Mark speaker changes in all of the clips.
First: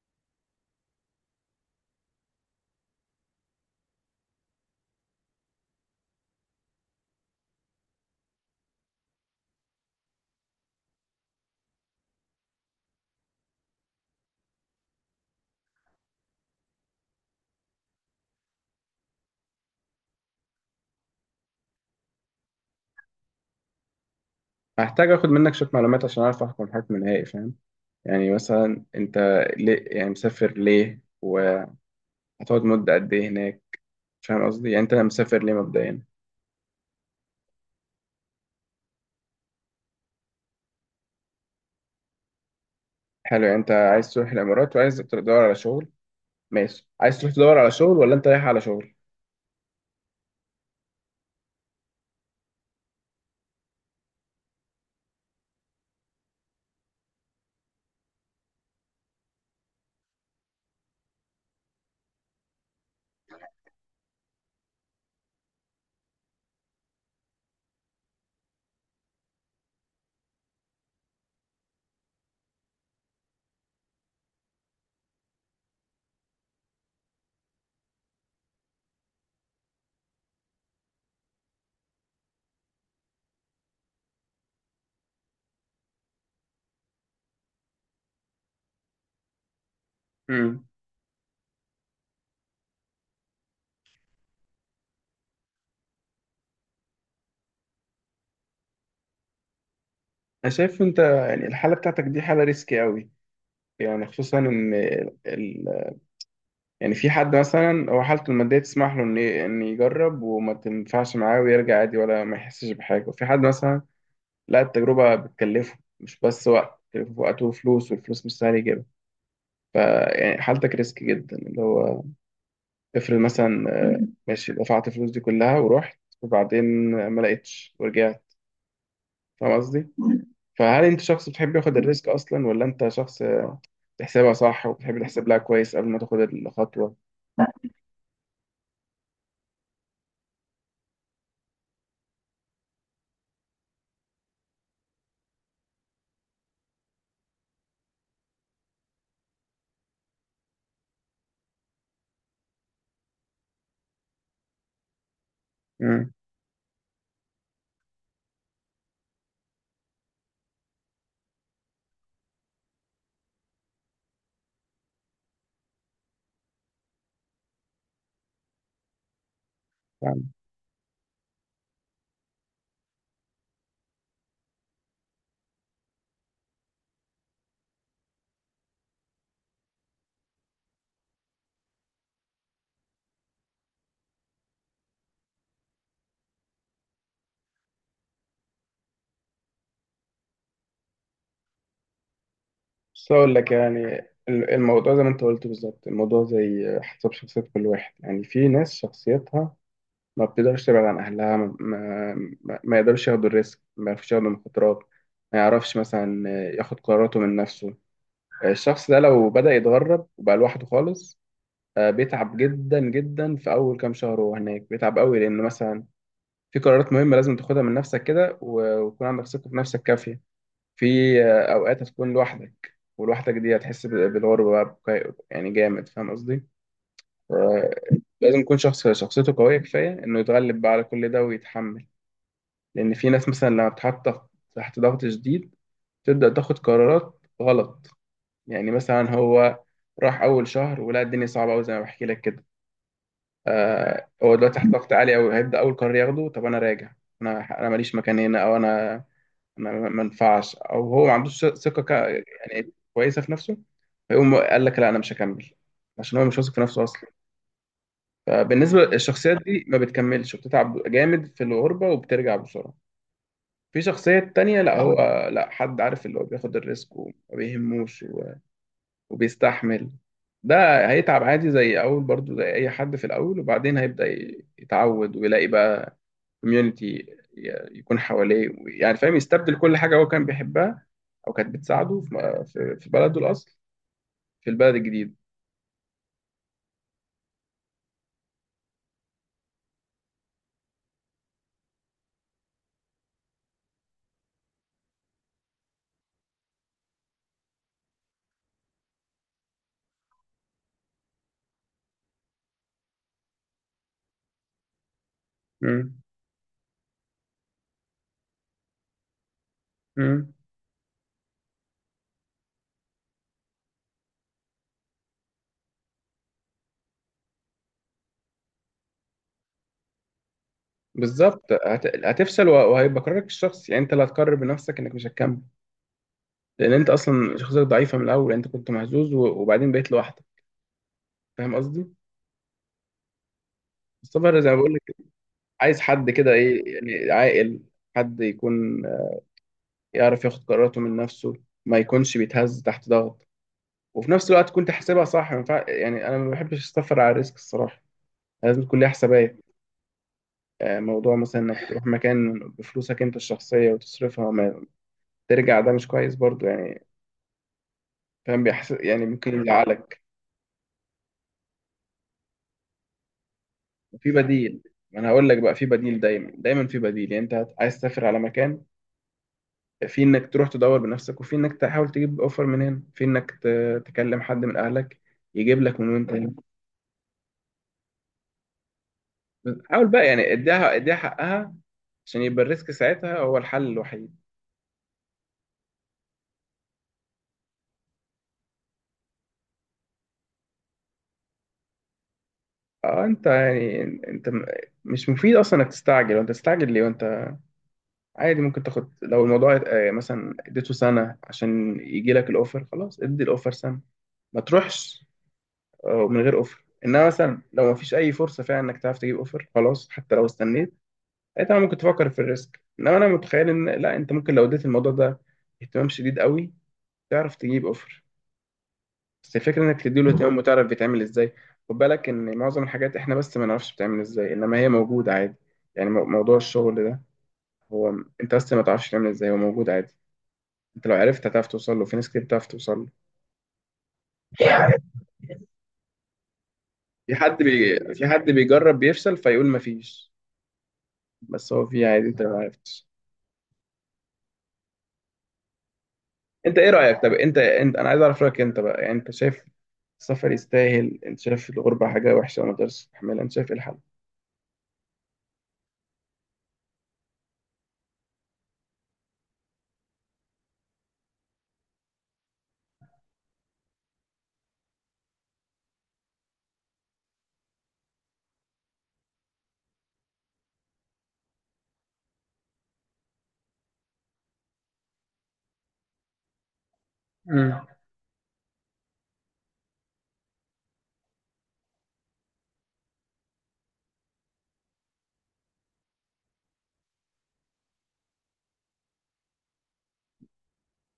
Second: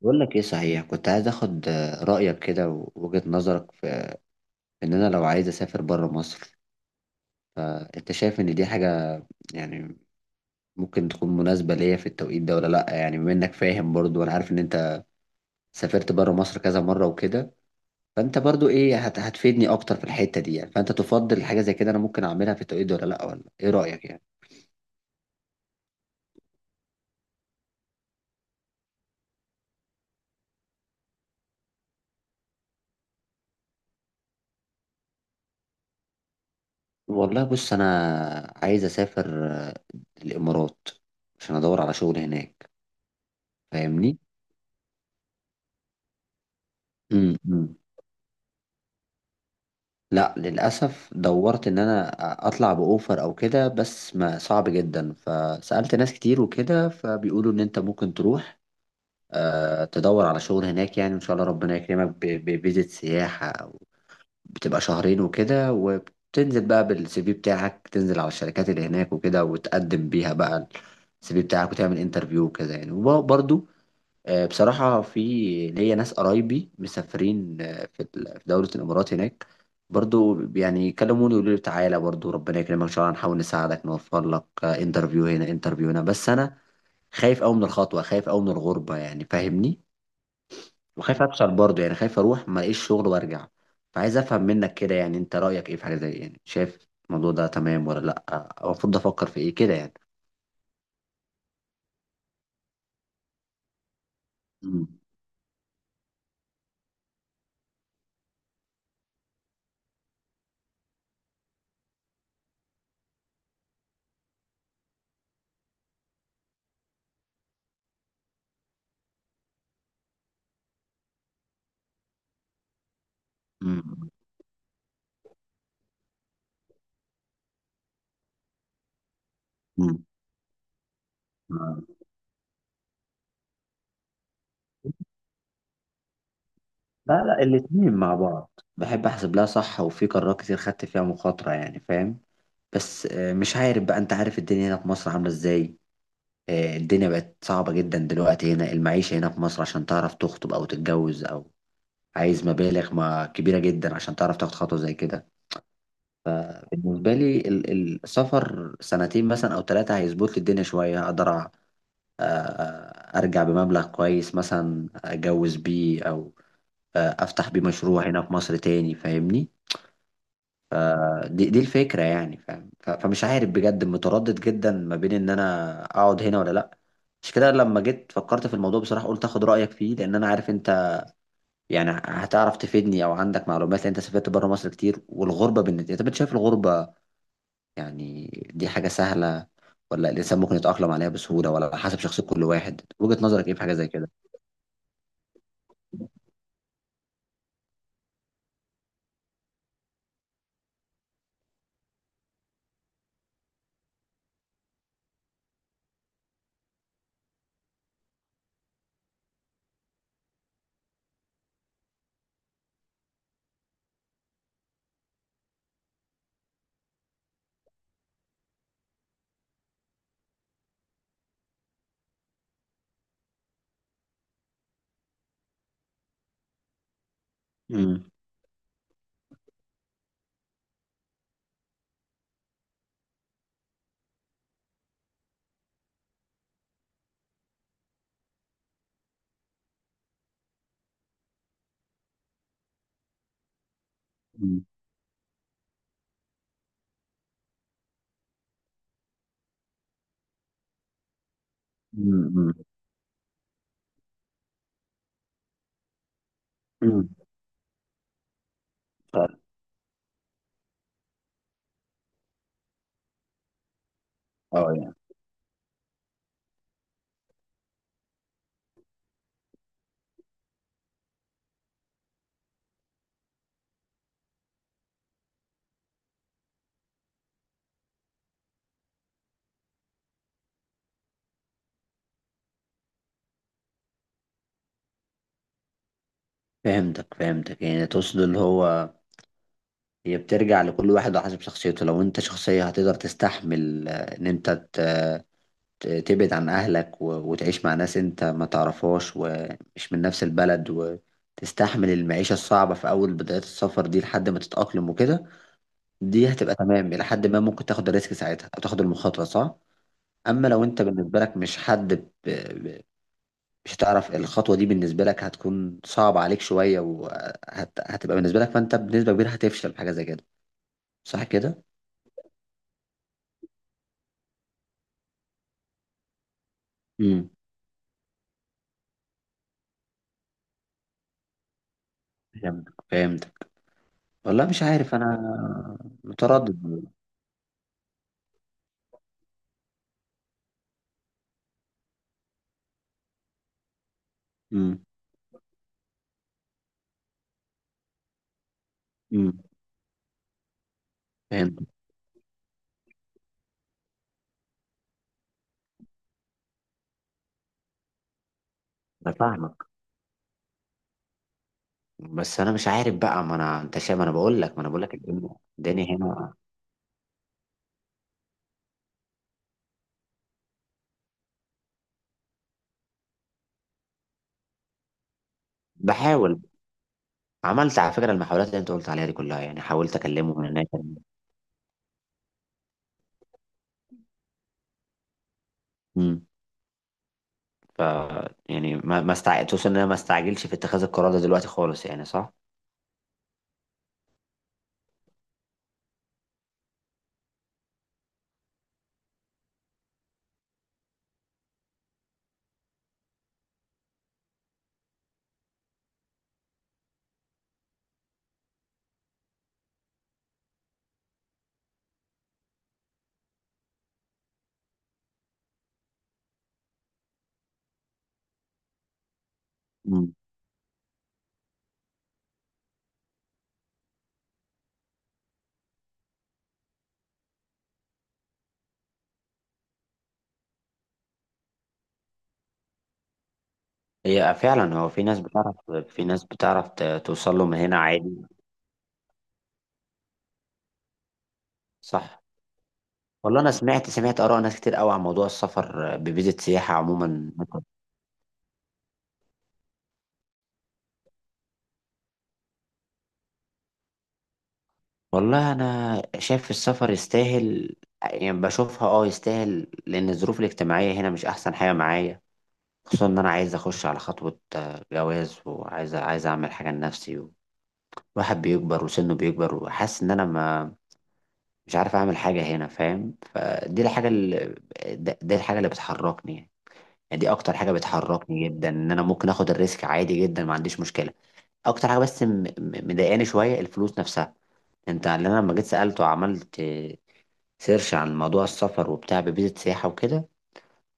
Speaker 1: بقول لك ايه صحيح، كنت عايز اخد رايك كده ووجهة نظرك في ان انا لو عايز اسافر بره مصر. انت شايف ان دي حاجه يعني ممكن تكون مناسبه ليا في التوقيت ده ولا لا؟ يعني بما انك فاهم برضو وانا عارف ان انت سافرت بره مصر كذا مره وكده، فانت برضو ايه، هتفيدني اكتر في الحته دي يعني. فانت تفضل حاجه زي كده انا ممكن اعملها في التوقيت ده ولا لا، ولا ايه رايك يعني؟
Speaker 2: هحتاج اخد منك شويه معلومات عشان اعرف احكم حكم نهائي فاهم؟ مثلا انت ليه مسافر ليه وهتقعد مده قد ايه هناك؟ فاهم قصدي؟ يعني انت مسافر ليه مبدئيا؟
Speaker 1: والله بص، انا عايز اسافر الامارات عشان ادور على شغل هناك،
Speaker 2: حلو، يعني انت عايز
Speaker 1: فاهمني.
Speaker 2: تروح الامارات وعايز تدور على شغل. ماشي، عايز تروح تدور على
Speaker 1: امم
Speaker 2: شغل ولا انت رايح على شغل؟
Speaker 1: لا، للأسف دورت إن أنا أطلع بأوفر أو كده بس ما صعب جدا، فسألت ناس كتير وكده فبيقولوا إن أنت ممكن تروح تدور على شغل هناك يعني، إن شاء الله ربنا يكرمك بفيزة سياحة أو بتبقى شهرين وكده، وبتنزل بقى بالسي في بتاعك، تنزل على الشركات اللي هناك وكده وتقدم بيها بقى السي في بتاعك وتعمل انترفيو وكده يعني. وبرضه بصراحة في ليا ناس قرايبي مسافرين في في دولة الإمارات هناك، برضو يعني كلموني يقولوا لي تعالى برضو ربنا يكرمك إن شاء الله، هنحاول نساعدك نوفر لك انترفيو هنا انترفيو هنا. بس أنا خايف أوي من الخطوة، خايف أوي من الغربة يعني فاهمني،
Speaker 2: امم.
Speaker 1: وخايف أفشل برضو يعني، خايف أروح ما ألاقيش شغل وأرجع. فعايز أفهم منك كده يعني، أنت رأيك إيه في حاجة زي يعني، شايف الموضوع ده تمام ولا لأ؟ أو المفروض أفكر في إيه كده يعني؟
Speaker 2: انا شايف انت يعني الحاله بتاعتك دي حاله ريسكي قوي. يعني خصوصا ان
Speaker 1: مم.
Speaker 2: يعني في حد مثلا هو حالته الماديه تسمح له ان يجرب وما تنفعش معاه ويرجع عادي ولا ما يحسش بحاجه، وفي حد مثلا لا، التجربة بتكلفه، مش بس وقت، بتكلفه وقت وفلوس، والفلوس مش سهل يجيبها. فيعني حالتك ريسك جدا، اللي هو افرض مثلا
Speaker 1: مم.
Speaker 2: مم. ماشي، دفعت الفلوس دي كلها ورحت وبعدين ما لقيتش ورجعت. فاهم قصدي؟ فهل انت شخص بتحب ياخد
Speaker 1: مم.
Speaker 2: الريسك اصلا، ولا انت شخص بتحسبها صح وبتحب تحسب لها كويس قبل ما تاخد الخطوة؟
Speaker 1: لا لا، الاتنين مع بعض، بحب احسب لها صح وفي قرارات كتير خدت فيها مخاطرة يعني فاهم. بس مش عارف بقى، انت عارف الدنيا هنا في مصر عاملة ازاي، الدنيا بقت صعبة جدا دلوقتي، هنا المعيشة هنا في مصر عشان تعرف تخطب او تتجوز او عايز مبالغ ما كبيرة جدا عشان تعرف تاخد خطوة زي كده.
Speaker 2: امم
Speaker 1: فبالنسبة لي السفر سنتين مثلا او ثلاثة هيظبط لي الدنيا شوية، اقدر ارجع بمبلغ كويس مثلا اتجوز بيه او افتح بيه مشروع هنا في مصر تاني فاهمني.
Speaker 2: فاهم.
Speaker 1: دي الفكرة يعني فاهم، فمش عارف بجد، متردد جدا ما بين ان انا اقعد هنا ولا لا. مش كده، لما جيت فكرت في الموضوع بصراحة قلت اخد رأيك فيه لان انا عارف انت يعني هتعرف تفيدني او عندك معلومات، لان انت سافرت بره مصر كتير. والغربة بالنسبة انت، بتشايف الغربة يعني دي حاجة سهلة ولا الانسان ممكن يتأقلم عليها بسهولة، ولا على حسب شخصية كل واحد؟
Speaker 2: بس
Speaker 1: وجهة
Speaker 2: اقول
Speaker 1: نظرك
Speaker 2: لك،
Speaker 1: ايه في حاجة
Speaker 2: يعني
Speaker 1: زي كده؟
Speaker 2: الموضوع زي ما انت قلت بالظبط، الموضوع زي حسب شخصية كل واحد. يعني في ناس شخصيتها ما بتقدرش تبعد عن أهلها، ما يقدرش ياخد الريسك، ما يعرفش ياخد المخاطرات، ما يعرفش مثلا ياخد قراراته من نفسه. الشخص ده لو بدأ يتغرب وبقى لوحده خالص، بيتعب جدا جدا في أول كام شهر وهو هناك، بيتعب قوي لأن مثلا في قرارات مهمة لازم تاخدها من نفسك كده ويكون عندك ثقة في نفسك كافية. في أوقات هتكون لوحدك، ولوحدك دي هتحس بالغربة بقى يعني جامد. فاهم قصدي؟ آه،
Speaker 1: امم.
Speaker 2: لازم يكون شخص شخصيته قوية كفاية إنه يتغلب بقى على كل ده ويتحمل. لأن في ناس مثلا لما بتحط تحت ضغط شديد تبدأ تاخد قرارات غلط. يعني مثلا هو راح أول شهر ولقى الدنيا صعبة أوي زي ما بحكي لك كده، آه، هو دلوقتي
Speaker 1: امم.
Speaker 2: تحت ضغط عالي أوي، هيبدأ أول قرار ياخده طب أنا راجع، أنا ماليش مكان هنا، أو أنا ما ينفعش، أو هو ما عندوش ثقة
Speaker 1: امم.
Speaker 2: يعني كويسة في نفسه، فيقوم قال لك لا أنا مش هكمل، عشان هو مش واثق في نفسه أصلا.
Speaker 1: امم.
Speaker 2: فبالنسبة للشخصيات دي ما بتكملش وبتتعب جامد في الغربة وبترجع بسرعة. في شخصية تانية
Speaker 1: اه
Speaker 2: لا، اه،
Speaker 1: يعني.
Speaker 2: هو لا، حد عارف اللي هو بياخد الريسك وما بيهموش وبيستحمل. ده هيتعب عادي زي أول برضو زي أي حد في الأول، وبعدين هيبدأ يتعود ويلاقي بقى كوميونتي يكون حواليه. يعني فاهم، يستبدل كل حاجة هو كان بيحبها أو كانت بتساعده في في بلده الأصل، في البلد الجديد.
Speaker 1: فهمتك فهمتك، يعني تقصد اللي هو هي بترجع لكل واحد وحسب شخصيته، لو انت شخصية هتقدر تستحمل ان انت تبعد عن اهلك وتعيش مع ناس انت ما تعرفهاش ومش من نفس البلد، وتستحمل المعيشة الصعبة في اول بداية السفر دي لحد ما تتأقلم وكده،
Speaker 2: مم.
Speaker 1: دي هتبقى تمام الى حد ما، ممكن تاخد الريسك ساعتها او تاخد المخاطرة صح.
Speaker 2: مم.
Speaker 1: اما لو انت بالنسبة لك مش حد مش هتعرف الخطوة دي، بالنسبة لك هتكون صعبة عليك شوية وهتبقى بالنسبة لك، فانت بنسبة كبيرة هتفشل في حاجة زي كده. صح
Speaker 2: بالظبط
Speaker 1: كده؟
Speaker 2: هتفشل، وهيبقى قرارك الشخصي. يعني أنت اللي هتقرر بنفسك إنك مش هتكمل، لان انت
Speaker 1: مم.
Speaker 2: اصلا شخصيتك ضعيفه من الاول، يعني انت كنت مهزوز وبعدين بقيت لوحدك. فاهم قصدي؟
Speaker 1: فهمتك فهمتك.
Speaker 2: السفر
Speaker 1: والله
Speaker 2: زي ما
Speaker 1: مش
Speaker 2: بقول
Speaker 1: عارف
Speaker 2: لك،
Speaker 1: انا،
Speaker 2: عايز حد كده ايه
Speaker 1: متردد.
Speaker 2: يعني، عاقل، حد يكون يعرف ياخد قراراته من نفسه، ما يكونش بيتهز تحت ضغط، وفي نفس الوقت كنت
Speaker 1: امم.
Speaker 2: حاسبها صح. ما ينفع- يعني انا ما بحبش السفر على الريسك الصراحه، لازم تكون ليها حسابات.
Speaker 1: امم.
Speaker 2: موضوع مثلا انك
Speaker 1: فهمت.
Speaker 2: تروح مكان بفلوسك انت الشخصيه وتصرفها وما ترجع، ده مش كويس برضو يعني. فاهم بيحس، يعني
Speaker 1: انا
Speaker 2: ممكن
Speaker 1: فاهمك،
Speaker 2: يزعلك.
Speaker 1: بس انا مش عارف بقى، ما انا انت شايف، ما
Speaker 2: في
Speaker 1: انا بقول لك، ما
Speaker 2: بديل،
Speaker 1: انا بقول لك
Speaker 2: ما انا هقول
Speaker 1: الدنيا،
Speaker 2: لك بقى في
Speaker 1: الدنيا
Speaker 2: بديل، دايما
Speaker 1: هنا.
Speaker 2: دايما في بديل. يعني انت عايز تسافر على مكان، في انك تروح تدور بنفسك، وفي انك تحاول تجيب اوفر من هنا، في انك تكلم حد من اهلك يجيب لك من وانت هنا.
Speaker 1: بحاول، عملت على فكره المحاولات اللي انت قلت عليها دي كلها يعني،
Speaker 2: حاول
Speaker 1: حاولت
Speaker 2: بقى، يعني
Speaker 1: اكلمه من هناك.
Speaker 2: اديها، اديها حقها، عشان يبقى الريسك ساعتها هو الحل الوحيد.
Speaker 1: امم. ف يعني ما ما استع... توصل ان انا ما استعجلش في اتخاذ القرار ده دلوقتي خالص يعني صح.
Speaker 2: اه انت يعني مش مفيد اصلا انك تستعجل، وانت تستعجل ليه وانت عادي ممكن تاخد؟ لو الموضوع مثلا اديته سنة عشان يجي لك الاوفر، خلاص، ادي الاوفر سنة، ما تروحش من غير اوفر. انما مثلا لو ما فيش اي فرصه فعلا انك تعرف تجيب اوفر، خلاص حتى لو استنيت ساعتها ممكن تفكر في الريسك. انما انا متخيل ان لا، انت ممكن لو اديت الموضوع ده اهتمام شديد قوي تعرف تجيب اوفر. بس الفكره انك تديله
Speaker 1: امم.
Speaker 2: اهتمام وتعرف بيتعمل ازاي. خد بالك ان معظم الحاجات احنا بس ما نعرفش بتعمل ازاي، انما هي موجوده عادي. يعني موضوع الشغل ده هو انت بس ما تعرفش تعمل ازاي، هو موجود عادي. انت لو عرفت هتعرف توصل له، في ناس كتير بتعرف توصل له.
Speaker 1: هي فعلا
Speaker 2: في
Speaker 1: هو في ناس بتعرف، في ناس بتعرف توصل له من هنا
Speaker 2: في
Speaker 1: عادي.
Speaker 2: حد بيجرب بيفشل فيقول ما فيش، بس هو في عادي، انت
Speaker 1: صح.
Speaker 2: ما عرفتش.
Speaker 1: والله انا سمعت سمعت اراء ناس كتير قوي عن موضوع السفر بفيزة
Speaker 2: انت ايه
Speaker 1: سياحة
Speaker 2: رأيك؟ طب
Speaker 1: عموما.
Speaker 2: انت انا عايز اعرف رأيك انت بقى. يعني انت شايف السفر يستاهل؟ انت شايف الغربة حاجة وحشة وما تقدرش تستحملها؟ انت شايف ايه الحل؟
Speaker 1: والله انا شايف السفر يستاهل، يعني بشوفها اه يستاهل لان الظروف الاجتماعية هنا مش احسن حاجة معايا، خصوصا ان انا عايز اخش على خطوة جواز وعايز عايز اعمل حاجة لنفسي، واحد بيكبر وسنه بيكبر وحاسس ان انا ما، مش عارف اعمل حاجة هنا فاهم. فدي الحاجة اللي، دي الحاجة اللي بتحركني يعني، دي اكتر
Speaker 2: مم.
Speaker 1: حاجة بتحركني جدا، ان انا ممكن اخد الريسك عادي جدا ما عنديش مشكلة. اكتر حاجه بس مضايقاني شويه الفلوس نفسها. انت اللي انا لما جيت سالته وعملت سيرش عن موضوع السفر وبتاع بفيزا سياحه وكده،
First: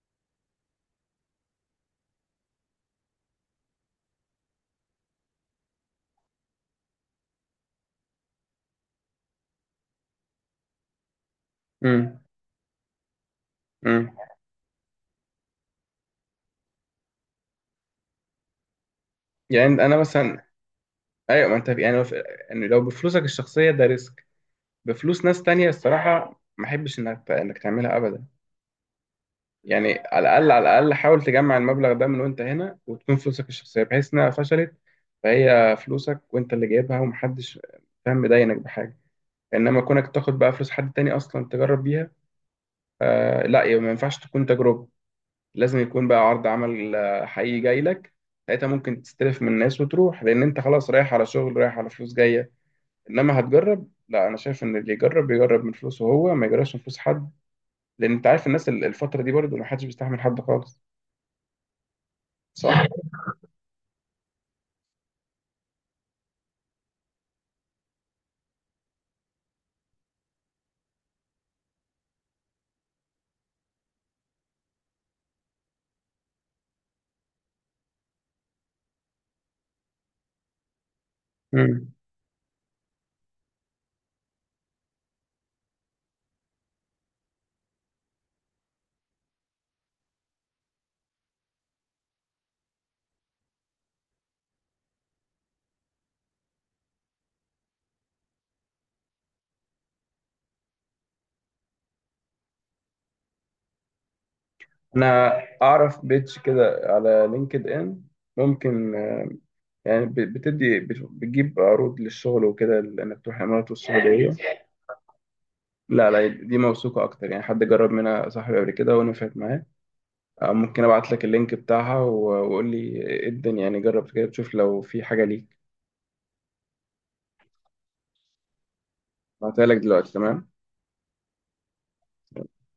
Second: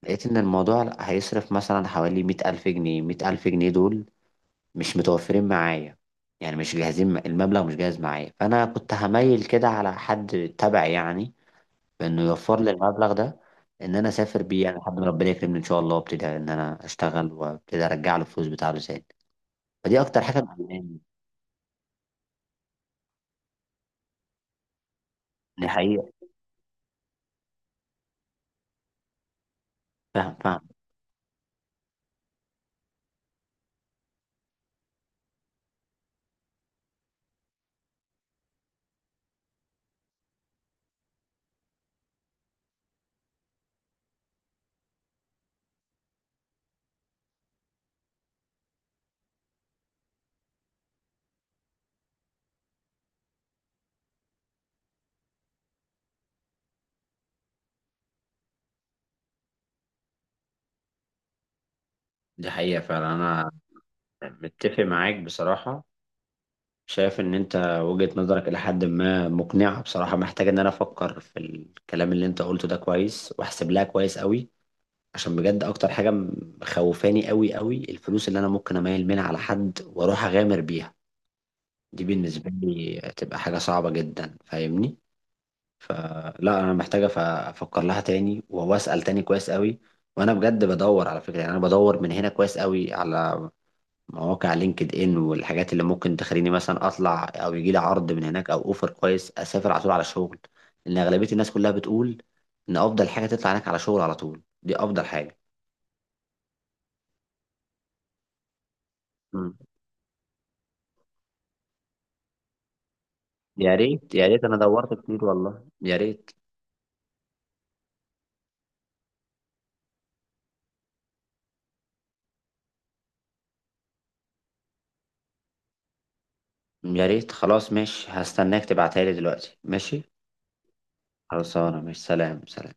Speaker 1: لقيت ان الموضوع هيصرف مثلا حوالي 100,000 جنيه. 100,000 جنيه دول مش متوفرين معايا، يعني مش جاهزين، المبلغ مش جاهز معايا. فانا كنت هميل كده على حد تبعي يعني،
Speaker 2: امم.
Speaker 1: بانه يوفر لي المبلغ ده ان انا
Speaker 2: امم.
Speaker 1: اسافر بيه، يعني لحد ما ربنا يكرمني ان شاء الله وابتدي ان انا اشتغل وابتدي ارجع له الفلوس بتاعته تاني.
Speaker 2: يعني انا
Speaker 1: فدي اكتر حاجه
Speaker 2: مثلا
Speaker 1: مضايقاني.
Speaker 2: ايوه، ما انت يعني لو يعني لو بفلوسك الشخصية ده ريسك، بفلوس ناس تانية
Speaker 1: دي حقيقه.
Speaker 2: الصراحة ما احبش انك تعملها ابدا. يعني على
Speaker 1: فاهم
Speaker 2: الاقل، على
Speaker 1: فاهم.
Speaker 2: الاقل حاول تجمع المبلغ ده من وانت هنا، وتكون فلوسك الشخصية، بحيث انها فشلت فهي فلوسك وانت اللي جايبها ومحدش فاهم مداينك بحاجة. انما كونك تاخد بقى فلوس حد تاني اصلا تجرب بيها آه لا، يعني ما ينفعش تكون تجربه، لازم يكون بقى عرض عمل حقيقي جاي لك، ساعتها ممكن تستلف من الناس وتروح، لان انت خلاص رايح على شغل، رايح على فلوس جايه. انما هتجرب لا، انا شايف ان اللي يجرب بيجرب من فلوسه هو، ما يجربش من فلوس حد، لان انت عارف الناس الفتره دي برضه ما حدش بيستحمل حد خالص.
Speaker 1: دي حقيقة
Speaker 2: صح.
Speaker 1: فعلا، أنا متفق معاك بصراحة. شايف إن أنت وجهة نظرك إلى حد ما مقنعة بصراحة، محتاج إن أنا أفكر في الكلام اللي أنت قلته ده كويس، وأحسب لها كويس أوي، عشان بجد أكتر حاجة مخوفاني أوي أوي الفلوس اللي أنا ممكن أميل منها على حد وأروح أغامر بيها،
Speaker 2: مم.
Speaker 1: دي بالنسبة لي تبقى حاجة صعبة جدا فاهمني؟ فلا، أنا محتاجة أفكر لها تاني وأسأل تاني كويس أوي. وانا بجد بدور على فكره، يعني انا بدور من هنا كويس قوي على مواقع لينكد ان والحاجات اللي ممكن تخليني مثلا اطلع او يجي لي عرض من هناك او اوفر كويس، اسافر على طول على شغل، لان اغلبيه الناس كلها بتقول ان افضل حاجه تطلع هناك على شغل على طول، دي افضل
Speaker 2: انا
Speaker 1: حاجه.
Speaker 2: اعرف بيتش كده على لينكد ان ممكن
Speaker 1: مم.
Speaker 2: يعني بتجيب عروض للشغل وكده، انك تروح الامارات
Speaker 1: يا ريت يا
Speaker 2: والسعوديه.
Speaker 1: ريت، انا دورت كتير والله، يا
Speaker 2: لا لا،
Speaker 1: ريت.
Speaker 2: دي موثوقة أكتر، يعني حد جرب منها، صاحبي قبل كده ونفعت معاه. ممكن أبعت لك اللينك بتاعها وقول لي إيه الدنيا، يعني جرب كده تشوف لو في حاجة ليك.
Speaker 1: يا ريت، خلاص ماشي، هستناك تبعتها لي دلوقتي
Speaker 2: بعتها لك
Speaker 1: ماشي.
Speaker 2: دلوقتي، تمام.
Speaker 1: خلاص انا ماشي، سلام سلام.